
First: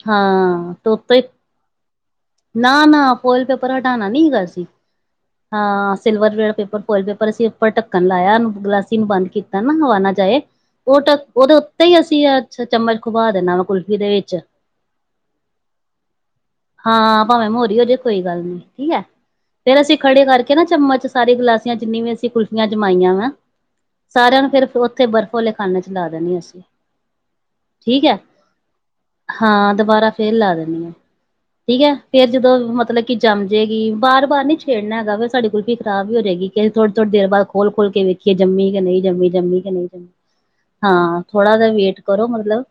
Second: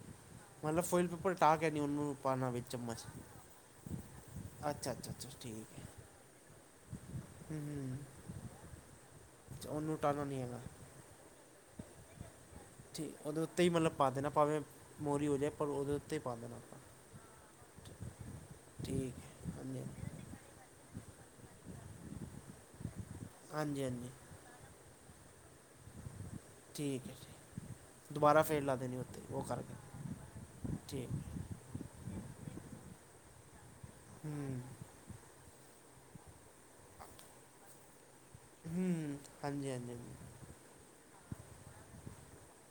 [SPEAKER 1] ਹਾਂ
[SPEAKER 2] ਮਤਲਬ
[SPEAKER 1] ਤੇ
[SPEAKER 2] ਫੋਆਇਲ
[SPEAKER 1] ਉੱਤੋਂ ਹੀ
[SPEAKER 2] ਪੇਪਰ ਹਟਾ ਕੇ ਨਹੀਂ ਉਹਨੂੰ ਪਾਉਣਾ ਵਿੱਚ
[SPEAKER 1] ਨਾ
[SPEAKER 2] ਚਮਚ।
[SPEAKER 1] ਨਾ ਫੋਇਲ ਪੇਪਰ ਹਟਾਉਣਾ ਨੀ ਹੈਗਾ ਸੀ।
[SPEAKER 2] ਅੱਛਾ ਅੱਛਾ ਅੱਛਾ ਠੀਕ ਹੈ।
[SPEAKER 1] ਹਾਂ ਸਿਲਵਰ ਪੇਪਰ ਪਇਲ ਪੇਪਰ ਅਸੀਂ
[SPEAKER 2] ਹੂੰ
[SPEAKER 1] ਉੱਪਰ
[SPEAKER 2] ਹੂੰ
[SPEAKER 1] ਢੱਕਣ ਲਾਇਆ ਉਹਨ ਗਲਾਸੀ ਨੂੰ ਬੰਦ ਕੀਤਾ
[SPEAKER 2] ਅੱਛਾ,
[SPEAKER 1] ਨਾ
[SPEAKER 2] ਉਹਨੂੰ
[SPEAKER 1] ਹਵਾ ਨਾ
[SPEAKER 2] ਟਾਣਾ
[SPEAKER 1] ਜਾਏ।
[SPEAKER 2] ਨਹੀਂ ਹੈਗਾ
[SPEAKER 1] ਉਹ ਟ ਉਹਦੇ ਉੱਤੇ ਹੀ ਅਸੀਂ। ਚਮਚ
[SPEAKER 2] ਠੀਕ
[SPEAKER 1] ਖੁਵਾ
[SPEAKER 2] ਉਹਦੇ
[SPEAKER 1] ਦੇਣਾ
[SPEAKER 2] ਉੱਤੇ
[SPEAKER 1] ਵਾ
[SPEAKER 2] ਹੀ ਮਤਲਬ
[SPEAKER 1] ਕੁਲਫ਼ੀ
[SPEAKER 2] ਪਾ
[SPEAKER 1] ਦੇ
[SPEAKER 2] ਦੇਣਾ
[SPEAKER 1] ਵਿੱਚ
[SPEAKER 2] ਭਾਵੇਂ ਮੋਹਰੀ ਹੋ ਜਾਵੇ। ਪਰ ਉਹਦੇ ਉੱਤੇ ਹੀ ਪਾ ਦੇਣਾ ਆਪਾਂ।
[SPEAKER 1] ਹਾਂ ਭਾਵੇਂ ਮੋਹਰੀ ਹੋ ਜਾਏ ਕੋਈ ਗੱਲ ਨੀ ਠੀਕ ਹੈ ਫੇਰ ਅਸੀਂ ਖੜੇ ਕਰਕੇ। ਚਮਚ ਸਾਰੀ ਗਲਾਸੀਆਂ ਜਿਨੀ ਵੀ ਅਸੀਂ ਕੁਲਫੀਆਂ ਜਮਾਈਆਂ ਵਾ।
[SPEAKER 2] ਹਾਂਜੀ ਹਾਂਜੀ
[SPEAKER 1] ਸਾਰਿਆਂ ਨੂੰ ਫਿਰ ਉੱਥੇ ਬਰਫ਼ ਵਾਲੇ ਖਾਨੇ ਚ ਲਾ ਦੇਣੀ ਅਸੀਂ।
[SPEAKER 2] ਠੀਕ ਹੈ ਠੀਕ
[SPEAKER 1] ਠੀਕ ਹੈ
[SPEAKER 2] ਦੁਬਾਰਾ ਫੇਰ ਲਾ ਦੇਣੀ ਉੱਤੇ ਉਹ ਕਰਕੇ
[SPEAKER 1] ਹਾਂ ਦੁਬਾਰਾ ਫੇਰ ਲਾ ਦੇਣੀ ਆ।
[SPEAKER 2] ਠੀਕ
[SPEAKER 1] ਠੀਕ ਹੈ ਫੇਰ ਜਦੋਂ ਮਤਲਬ ਕਿ ਜੰਮ ਜਾਏਗੀ ਬਾਰ ਬਾਰ ਨੀ
[SPEAKER 2] ਹੂੰ
[SPEAKER 1] ਛੇੜਨਾ ਹੈਗਾ ਵ। ਸਾਡੀ ਕੁਲਫੀ ਖਰਾਬ ਹੋ ਜਾਏਗੀ ਕਿ ਥੋੜੀਥੋੜੀ ਦੇਰ ਬਾਦ ਖੋਲ ਖੋਲ ਕੇ। ਕਿ ਜੰਮੀ ਕਿ ਨਹੀਂ
[SPEAKER 2] ਹੂੰ
[SPEAKER 1] ਜੰਮੀ ਜੰਮੀ
[SPEAKER 2] ਹਾਂਜੀ
[SPEAKER 1] ਕਿ
[SPEAKER 2] ਹਾਂਜੀ
[SPEAKER 1] ਨਹੀਂ ਜੰਮੀ
[SPEAKER 2] ਹਾਂਜੀ,
[SPEAKER 1] ਹਾਂ ਥੋੜਾ ਜ ਵੇਟ ਕਰੋ ਮਤਲਬ।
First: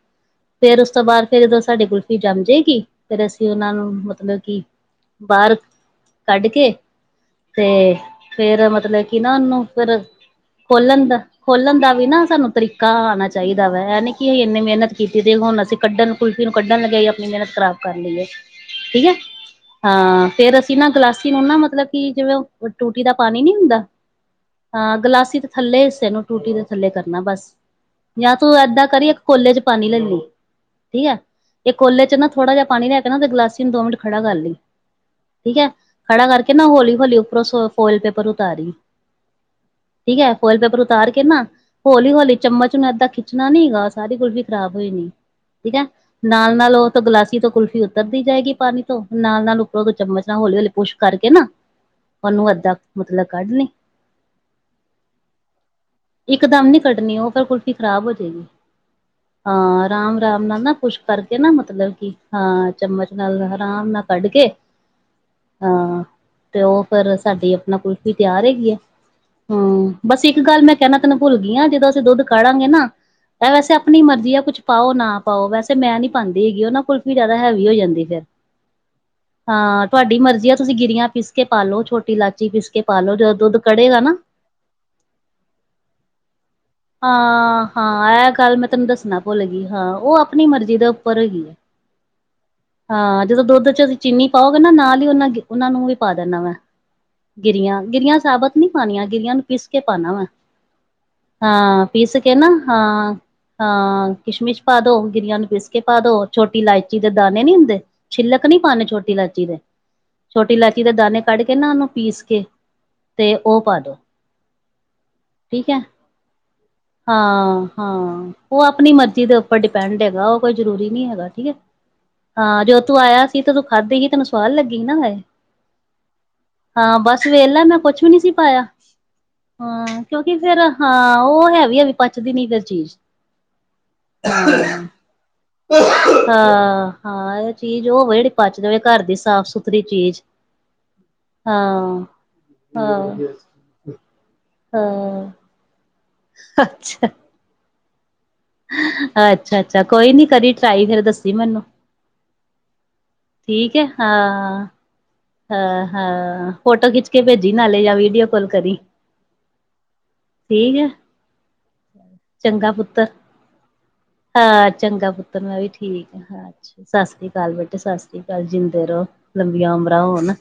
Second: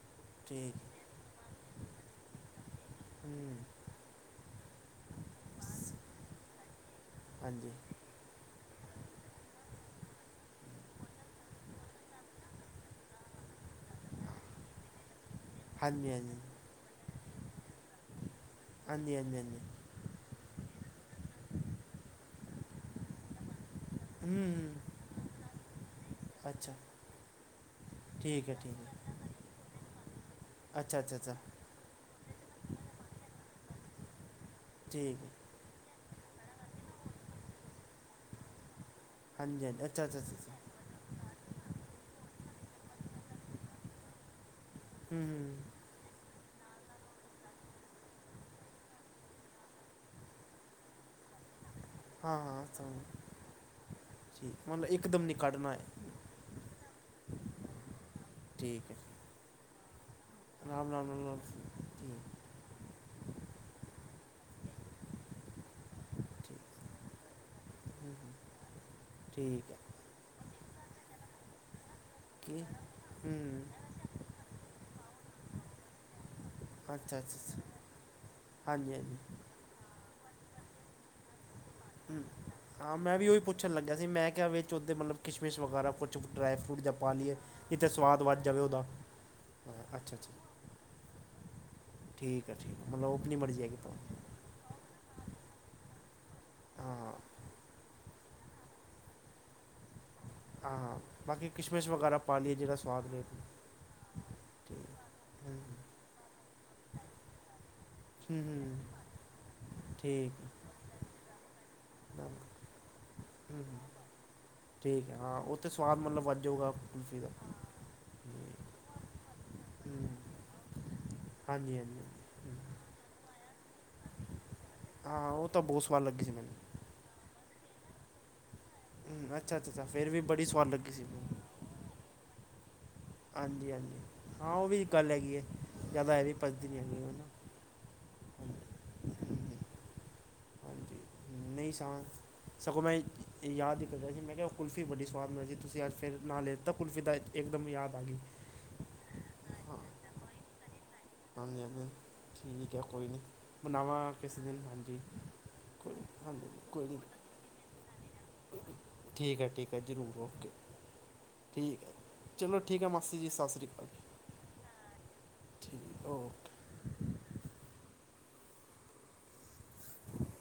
[SPEAKER 2] ਠੀਕ
[SPEAKER 1] ਫੇਰ ਉਸ ਤੋਂ ਬਾਅਦ ਫਿਰ ਜਦੋਂ ਸਾਡੀ ਗੁਲਫੀ ਜੰਮ ਜਾਏਗੀ ਫ਼ਿਰ ਅਸੀਂ
[SPEAKER 2] ਹੂੰ
[SPEAKER 1] ਉਹਨਾਂ ਨੂੰ ਮਤਲਬ ਕਿ। ਬਾਹਰ ਕੱਢ ਕੇ।
[SPEAKER 2] ਹਾਂਜੀ
[SPEAKER 1] ਤੇ ਫੇਰ ਮਤਲਬ ਕੀ ਨਾ ਉਹਨੂੰ ਫੇਰ ਖੋਲਣ ਦਾ। ਖੋਲਣ ਦਾ ਵੀ ਨਾ ਸਾਨੂੰ ਤਰੀਕਾ ਆਉਣਾ ਚਾਹੀਦਾ ਵਾ। ਇਹ ਨੀ ਕਿ ਅਸੀਂ ਇੰਨੀ ਮਿਹਨਤ ਕੀਤੀ ਤੇ ਹੁਣ। ਅਸੀਂ
[SPEAKER 2] ਹਾਂਜੀ
[SPEAKER 1] ਕੱਢਣ
[SPEAKER 2] ਹਾਂਜੀ
[SPEAKER 1] ਕੁਲਫੀ ਨੂੰ ਕੱਢਣ ਲਗਏ ਆਪਣੀ ਮਿਹਨਤ ਖ਼ਰਾਬ ਕਰ ਲਈਏ ਠੀਕ ਹੈ।
[SPEAKER 2] ਹਾਂਜੀ ਹਾਂਜੀ ਹਾਂਜੀ
[SPEAKER 1] ਹਾਂ ਫੇਰ ਅਸੀਂ ਨਾ ਗਲਾਸੀ ਨੂੰ ਨਾ ਮਤਲਬ ਕਿ ਜਿਵੇਂ ਟੂਟੀ ਦਾ ਪਾਣੀ ਨੀ ਹੁੰਦਾ।
[SPEAKER 2] ਹੂੰ
[SPEAKER 1] ਹਾਂ ਗਲਾਸੀ ਤੇ ਥੱਲੇ ਹਿੱਸੇ ਨੂੰ ਟੂਟੀ ਦੇ
[SPEAKER 2] ਅੱਛਾ
[SPEAKER 1] ਥੱਲੇ ਕਰਨਾ ਬਸ। ਜਾਂ ਤੂੰ
[SPEAKER 2] ਠੀਕ ਹੈ
[SPEAKER 1] ਏਦਾਂ
[SPEAKER 2] ਠੀਕ ਹੈ
[SPEAKER 1] ਕਰੀ ਇੱਕ ਕੋਲੇ ਚ ਪਾਣੀ ਲੈ ਲਈ
[SPEAKER 2] ਅੱਛਾ
[SPEAKER 1] ਠੀਕ
[SPEAKER 2] ਅੱਛਾ
[SPEAKER 1] ਹੈ।
[SPEAKER 2] ਅੱਛਾ
[SPEAKER 1] ਇਹ ਕੋਲੇ ਚ ਨਾ ਥੋੜਾ ਜਿਹਾ ਪਾਣੀ ਲੈ ਕੇ ਨਾ ਉਹਦੇ ਵਿੱਚ ਗਲਾਸੀ ਨੂੰ ਦੋ ਮਿੰਟ ਖੜਾ ਕਰ ਲਈ।
[SPEAKER 2] ਠੀਕ ਹੈ।
[SPEAKER 1] ਠੀਕ ਹੈ ਖੜਾ ਕਰਕੇ ਨਾ ਹੌਲੀ ਹੌਲੀ ਉੱਪਰੋਂ ਸ ਫੋਇਲ ਪੇਪਰ ਉਤਾਰੀ।
[SPEAKER 2] ਹਾਂਜੀ ਹਾਂਜੀ। ਅੱਛਾ
[SPEAKER 1] ਠੀਕ
[SPEAKER 2] ਅੱਛਾ
[SPEAKER 1] ਹੈ
[SPEAKER 2] ਅੱਛਾ ਅੱਛਾ,
[SPEAKER 1] ਫੋਇਲ ਪੇਪਰ ਉਤਾਰ ਕੇ ਨਾ ਹੌਲੀ ਹੌਲੀ ਚਮਚ ਨੂੰ ਏਦਾਂ ਖਿੱਚਣਾ ਨੀਗਾ ਸਾਰੀ ਕੁਲਫੀ। ਖ਼ਰਾਬ ਹੋਈ ਦੀ
[SPEAKER 2] ਹੂੰ ਹੂੰ,
[SPEAKER 1] ਠੀਕ ਹੈ। ਨਾਲ ਨਾਲ ਉਹ ਤੋਂ ਗਲਾਸੀ ਤੋਂ ਕੁਲਫ਼ੀ ਉੱਤਰਦੀ ਜਾਏਗੀ ਪਾਣੀ ਤੋਂ ਨਾਲ ਨਾਲ ਉੱਪਰੋਂ ਚਮਚ ਨਾਲ ਹੌਲੀ ਹੌਲੀ ਪੁੱਸ਼ ਕਰਕੇ ਨਾ।
[SPEAKER 2] ਹਾਂ
[SPEAKER 1] ਉਹਨੂੰ
[SPEAKER 2] ਹਾਂ
[SPEAKER 1] ਏਦਾਂ
[SPEAKER 2] ਸਮਝ ਗਿਆ,
[SPEAKER 1] ਮਤਲਬ ਕੱਢ ਲਈ।
[SPEAKER 2] ਮਤਲਬ ਇੱਕ ਦਮ ਨੀ ਕੱਢਨਾ ਹੈ
[SPEAKER 1] ਇਕ ਦਮ ਨੀ ਕੱਢਣੀ ਉਹ ਫੇਰ ਕੁਲਫੀ ਖ਼ਰਾਬ ਹੋ ਜੇ ਗੀ
[SPEAKER 2] ਠੀਕ ਹੈ
[SPEAKER 1] ਹਾਂ ਰਾਮ ਰਾਮ ਨਾਲ ਨਾ ਪੁਸ਼
[SPEAKER 2] ਰਾਮ ਰਾਮ
[SPEAKER 1] ਕਰਕੇ
[SPEAKER 2] ਰਾਮ
[SPEAKER 1] ਨਾ ਮਤਲਬ ਕਿ
[SPEAKER 2] ਠੀਕ
[SPEAKER 1] ਹਾਂ ਚੱਮਚ ਨਾਲ ਆਰਾਮ ਨਾਲ ਕੱਢ ਕੇ ਹਾਂ ਤੇ
[SPEAKER 2] ਠੀਕ
[SPEAKER 1] ਉਹ ਫਿਰ ਸਾਡੀ ਕੁਲਫੀ ਤਿਆਰ ਹੈਗੀ ਏ
[SPEAKER 2] ਠੀਕ ਹੈ
[SPEAKER 1] ਬਸ ਇੱਕ ਗੱਲ ਮੈਂ ਕਹਿਣਾ ਤੈਨੂੰ ਭੁੱਲ ਗਈ ਹਾਂ ਜਦੋਂ ਅਸੀਂ ਦੁੱਧ
[SPEAKER 2] ਕੀ
[SPEAKER 1] ਕਾੜਾਂਗੇ ਨਾ ਤਾਂ
[SPEAKER 2] ਹੂੰ
[SPEAKER 1] ਵੈਸੇ ਆਪਣੀ ਮਰਜ਼ੀ ਆ ਕੁਛ ਪਾਓ ਨਾ ਪਾਓ ਵੈਸੇ ਮੈਂ ਨੀ ਪਾਂਦੀ ਹੈਗੀ ਉਹ ਨਾ ਕੁਲਫੀ
[SPEAKER 2] ਅੱਛਾ ਅੱਛਾ
[SPEAKER 1] ਜਿਆਦਾ
[SPEAKER 2] ਅੱਛਾ,
[SPEAKER 1] ਹੈਵੀ ਹੋ ਜਾਂਦੀ ਫੇਰ
[SPEAKER 2] ਹਾਂਜੀ ਹਾਂਜੀ
[SPEAKER 1] ਹਾਂ ਤੁਹਾਡੀ ਮਰਜ਼ੀ ਆ ਤੁਸੀਂ ਗਿਰੀਆਂ ਪੀਸ ਕੇ ਪਾ ਲੋ ਛੋਟੀ ਇਲਾਚੀ ਪਿਸ ਕੇ ਪਾ ਲੋ ਜਦੋਂ ਦੁੱਧ
[SPEAKER 2] ਅੱਛਾ ਲੱਗਿਆ
[SPEAKER 1] ਕੜੇਗਾ
[SPEAKER 2] ਸੀ
[SPEAKER 1] ਨਾ
[SPEAKER 2] ਮੈਂ ਕਿਹਾ ਵਿਚ ਉਦੇ ਮਤਲਬ ਕਿਸ਼ਮਿਸ਼ ਵਗੈਰਾ ਕੁਛ ਡਰਾਈ ਫਰੂਟ ਜਾਂ ਪਾ ਲੀਏ
[SPEAKER 1] ਹਾਂ
[SPEAKER 2] ਕਿਤੇ ਸਵਾਦ
[SPEAKER 1] ਹਾਂ ਇਹ
[SPEAKER 2] ਵੱਧ
[SPEAKER 1] ਗੱਲ
[SPEAKER 2] ਜਾਵੇ
[SPEAKER 1] ਮੈਂ
[SPEAKER 2] ਉਹਦਾ
[SPEAKER 1] ਤੈਨੂੰ ਦੱਸਣਾ ਭੁੱਲ ਗੀ ਹਾਂ
[SPEAKER 2] ਅੱਛਾ
[SPEAKER 1] ਉਹ
[SPEAKER 2] ਅੱਛਾ
[SPEAKER 1] ਆਪਣੀ ਮਰਜ਼ੀ ਦਾ ਉੱਪਰ ਹੈਗੀ ਆ
[SPEAKER 2] ਠੀਕ ਹੈ ਠੀਕ ਹੈ। ਮਤਲਬ
[SPEAKER 1] ਹਾਂ
[SPEAKER 2] ਆਪਣੀ
[SPEAKER 1] ਜਦੋਂ
[SPEAKER 2] ਮਰਜ਼ੀ
[SPEAKER 1] ਦੁੱਧ
[SPEAKER 2] ਹੈਗੀ
[SPEAKER 1] ਚ
[SPEAKER 2] ਪਾ
[SPEAKER 1] ਅਸੀਂ ਚੀਨੀ ਪਾਓਗੇ ਨਾ ਨਾਲ ਹੀ ਉਹਨਾ ਉਹਨਾਂ ਨੂੰ ਵੀ ਪਾ ਦੇਨਾ ਵੇ ਮੈਂ
[SPEAKER 2] ਹਾਂ ਹਾਂ,
[SPEAKER 1] ਗਿਰੀਆਂ ਗਿਰੀਆਂ ਸਾਬਤ ਨੀ ਪਾਣੀਆਂ ਗਿਰੀਆਂ ਨੂੰ ਪੀਸ ਕੇ ਪਾਣਾ ਵਾ।
[SPEAKER 2] ਹਾਂ ਹਾਂ ਬਾਕੀ
[SPEAKER 1] ਹਾਂ
[SPEAKER 2] ਕਿਸ਼ਮਿਸ਼
[SPEAKER 1] ਪੀਸ
[SPEAKER 2] ਵਗੈਰਾ
[SPEAKER 1] ਕੇ
[SPEAKER 2] ਪਾ
[SPEAKER 1] ਨਾ
[SPEAKER 2] ਲੀਏ ਜਿਹੜਾ ਸਵਾਦ
[SPEAKER 1] ਹਾਂ
[SPEAKER 2] ਰੇ
[SPEAKER 1] ਹਾਂ ਕਿਸ਼ਮਿਸ਼ ਪਾ ਦੋ ਗਿਰੀਆਂ ਨੂੰ
[SPEAKER 2] ਹੂੰ,
[SPEAKER 1] ਪਿਸਕੇ ਪਾ ਦੋ ਛੋਟੀ ਇਲਾਇਚੀ ਦੇ ਦਾਣੇ ਨੀ ਹੁੰਦੇ
[SPEAKER 2] ਹੂੰ
[SPEAKER 1] ਛਿੱਲਕ ਨਹੀਂ ਪਾਣੇ
[SPEAKER 2] ਹੂੰ
[SPEAKER 1] ਛੋਟੀ ਇਲਾਇਚੀ ਦੇ
[SPEAKER 2] ਠੀਕ ਹੈ।
[SPEAKER 1] ਛੋਟੀ ਇਲਾਇਚੀ ਦੇ ਦਾਣੇੇ ਕੱਢ ਕੇ ਨਾ ਉਹਨੂੰ ਪੀਸ ਕੇ ਤੇ ਉਹ
[SPEAKER 2] ਹਮ
[SPEAKER 1] ਪਾ ਦੋ
[SPEAKER 2] ਠੀਕ ਹੈ ਹਾਂ ਉਥੇ
[SPEAKER 1] ਠੀਕ ਹੈ
[SPEAKER 2] ਸਵਾਦ ਮਤਲਬ ਵੱਜੂਗਾ।
[SPEAKER 1] ਹਾਂ ਹਾਂ ਉਹ ਆਪਣੀ ਮਰਜ਼ੀ ਦੇ ਉੱਪਰ ਡਿਪੈਂਡ ਹੈਗਾ ਉਹ ਕੋਈ ਜਰੂਰੀ ਨਹੀਂ ਹੈਗਾ ਠੀਕ ਹੈ
[SPEAKER 2] ਹਾਂਜੀ ਹਾਂਜੀ ਹੂੰ,
[SPEAKER 1] ਹਾਂ ਜਦੋਂ ਤੂੰ ਆਇਆ ਸੀ ਤੇ ਤੂੰ ਖਾਧੀ ਸੀ ਤੈਨੂੰ ਸਵਾਦ ਲੱਗੀ ਹੀ ਨਾ,
[SPEAKER 2] ਹਾਂ ਉਹ ਤਾਂ ਬਹੁਤ ਸਵਾਦ ਲੱਗੀ ਸੀ ਮੈਨੂੰ
[SPEAKER 1] ਹਾਂ ਬਸ। ਸਵੇੇਲਾ ਮੈਂ ਕੁਛ ਵੀ ਨਹੀਂ ਸੀ ਪਾਇਆ
[SPEAKER 2] ਹੂੰ, ਅੱਛਾ ਅੱਛਾ ਅੱਛਾ
[SPEAKER 1] ਹਾਂ
[SPEAKER 2] ਫਿਰ ਵੀ
[SPEAKER 1] ਕਿਉਂਕਿ
[SPEAKER 2] ਬੜੀ
[SPEAKER 1] ਫੇਰ
[SPEAKER 2] ਸਵਾਦ ਲੱਗੀ ਸੀ
[SPEAKER 1] ਹਾਂ
[SPEAKER 2] ਮੈਨੂੰ
[SPEAKER 1] ਉਹ ਹੈ ਵਧੀਆ ਵੀ ਪੱਚਦੀ ਨੀ ਫੇਰ ਚੀਜ਼
[SPEAKER 2] ਹਾਂਜੀ ਹਾਂਜੀ ਹਾਂ ਉਹ ਵੀ ਗੱਲ ਹੈਗੀ ਹੈ ਜ਼ਿਆਦਾ ਐਵੇਂ ਭੱਜਦੀ ਨਹੀਂ
[SPEAKER 1] ਹਾਂ
[SPEAKER 2] ਹੈਗੀ ਉਹ ਨਾ
[SPEAKER 1] ਹਾਂ ਚੀਜ਼ ਉਹ ਹੋਵੇ ਜਿਹੜੀ ਪਚ ਜਾਵੇ ਘਰ ਦੀ
[SPEAKER 2] ਹਾਂਜੀ
[SPEAKER 1] ਸਾਫ਼ ਸੁਥਰੀ ਚੀਜ਼
[SPEAKER 2] ਹਾਂਜੀ ਨਹੀਂ ਸਾ
[SPEAKER 1] ਹਾਂ
[SPEAKER 2] ਸਗੋਂ
[SPEAKER 1] ਹਾਂ
[SPEAKER 2] ਮੈਂ ਯਾਦ ਹੀ ਕਰਦਾ ਸੀ ਮੈਂ ਕਿਹਾ ਉਹ ਕੁਲਫੀ ਬੜੀ
[SPEAKER 1] ਹਾਂ
[SPEAKER 2] ਸਵਾਦ ਮਿਲਦੀ ਸੀ ਤੁਸੀਂ ਅੱਜ ਫਿਰ ਨਾ ਲੇ ਤਾਂ ਕੁਲਫੀ
[SPEAKER 1] ਅੱਛਾ
[SPEAKER 2] ਦਾ ਇੱਕਦਮ ਯਾਦ ਆ ਗਈ
[SPEAKER 1] ਅੱਛਾ
[SPEAKER 2] ਹਾਂ
[SPEAKER 1] ਅੱਛਾ ਕੋਈ ਨੀ ਕਰੀ ਟਰਾਈ ਫੇਰ ਦੱ
[SPEAKER 2] ਹਾਂਜੀ ਹਾਂਜੀ ਠੀਕ ਹੈ ਕੋਈ ਨਹੀਂ
[SPEAKER 1] ਠੀਕ ਹੈ
[SPEAKER 2] ਬਣਾਵਾਂ ਕਿਸੀ ਦਿਨ
[SPEAKER 1] ਹਾਂ
[SPEAKER 2] ਹਾਂਜੀ
[SPEAKER 1] ਹਾਂ
[SPEAKER 2] ਕੋਈ ਹਾਂਜੀ
[SPEAKER 1] ਹਾਂ
[SPEAKER 2] ਕੋਈ
[SPEAKER 1] ਫੋਟੋ ਖਿੱਚ
[SPEAKER 2] ਨਹੀਂ
[SPEAKER 1] ਕੇ ਭੇਜੀ ਨਾਲੇ ਯਾ ਵੀਡੀਓ ਕਾਲ ਕਰੀ
[SPEAKER 2] ਠੀਕ ਹੈ ਠੀਕ ਹੈ ਜ਼ਰੂਰ ਓਕੇ
[SPEAKER 1] ਠੀਕ ਹੈ
[SPEAKER 2] ਠੀਕ ਹੈ, ਚਲੋ
[SPEAKER 1] ਚੰਗਾ
[SPEAKER 2] ਠੀਕ ਹੈ,
[SPEAKER 1] ਪੁੱਤਰ
[SPEAKER 2] ਮਾਸੀ ਜੀ, ਸਤਿ ਸ਼੍ਰੀ ਅਕਾਲ ਜੀ।
[SPEAKER 1] ਹਾਂ ਚੰਗਾ ਪੁੱਤਰ ਮੈਂ ਵੀ ਠੀਕ ਆ ਸਤਿ ਸ੍ਰੀ ਅਕਾਲ ਬੇਟੇ ਸਤਿ ਸ੍ਰੀ ਅਕਾਲ ਜਿੰਦੇ ਰਹੋ ਲੰਬੀਆਂ ਉਮਰਾਂ ਹੋਣ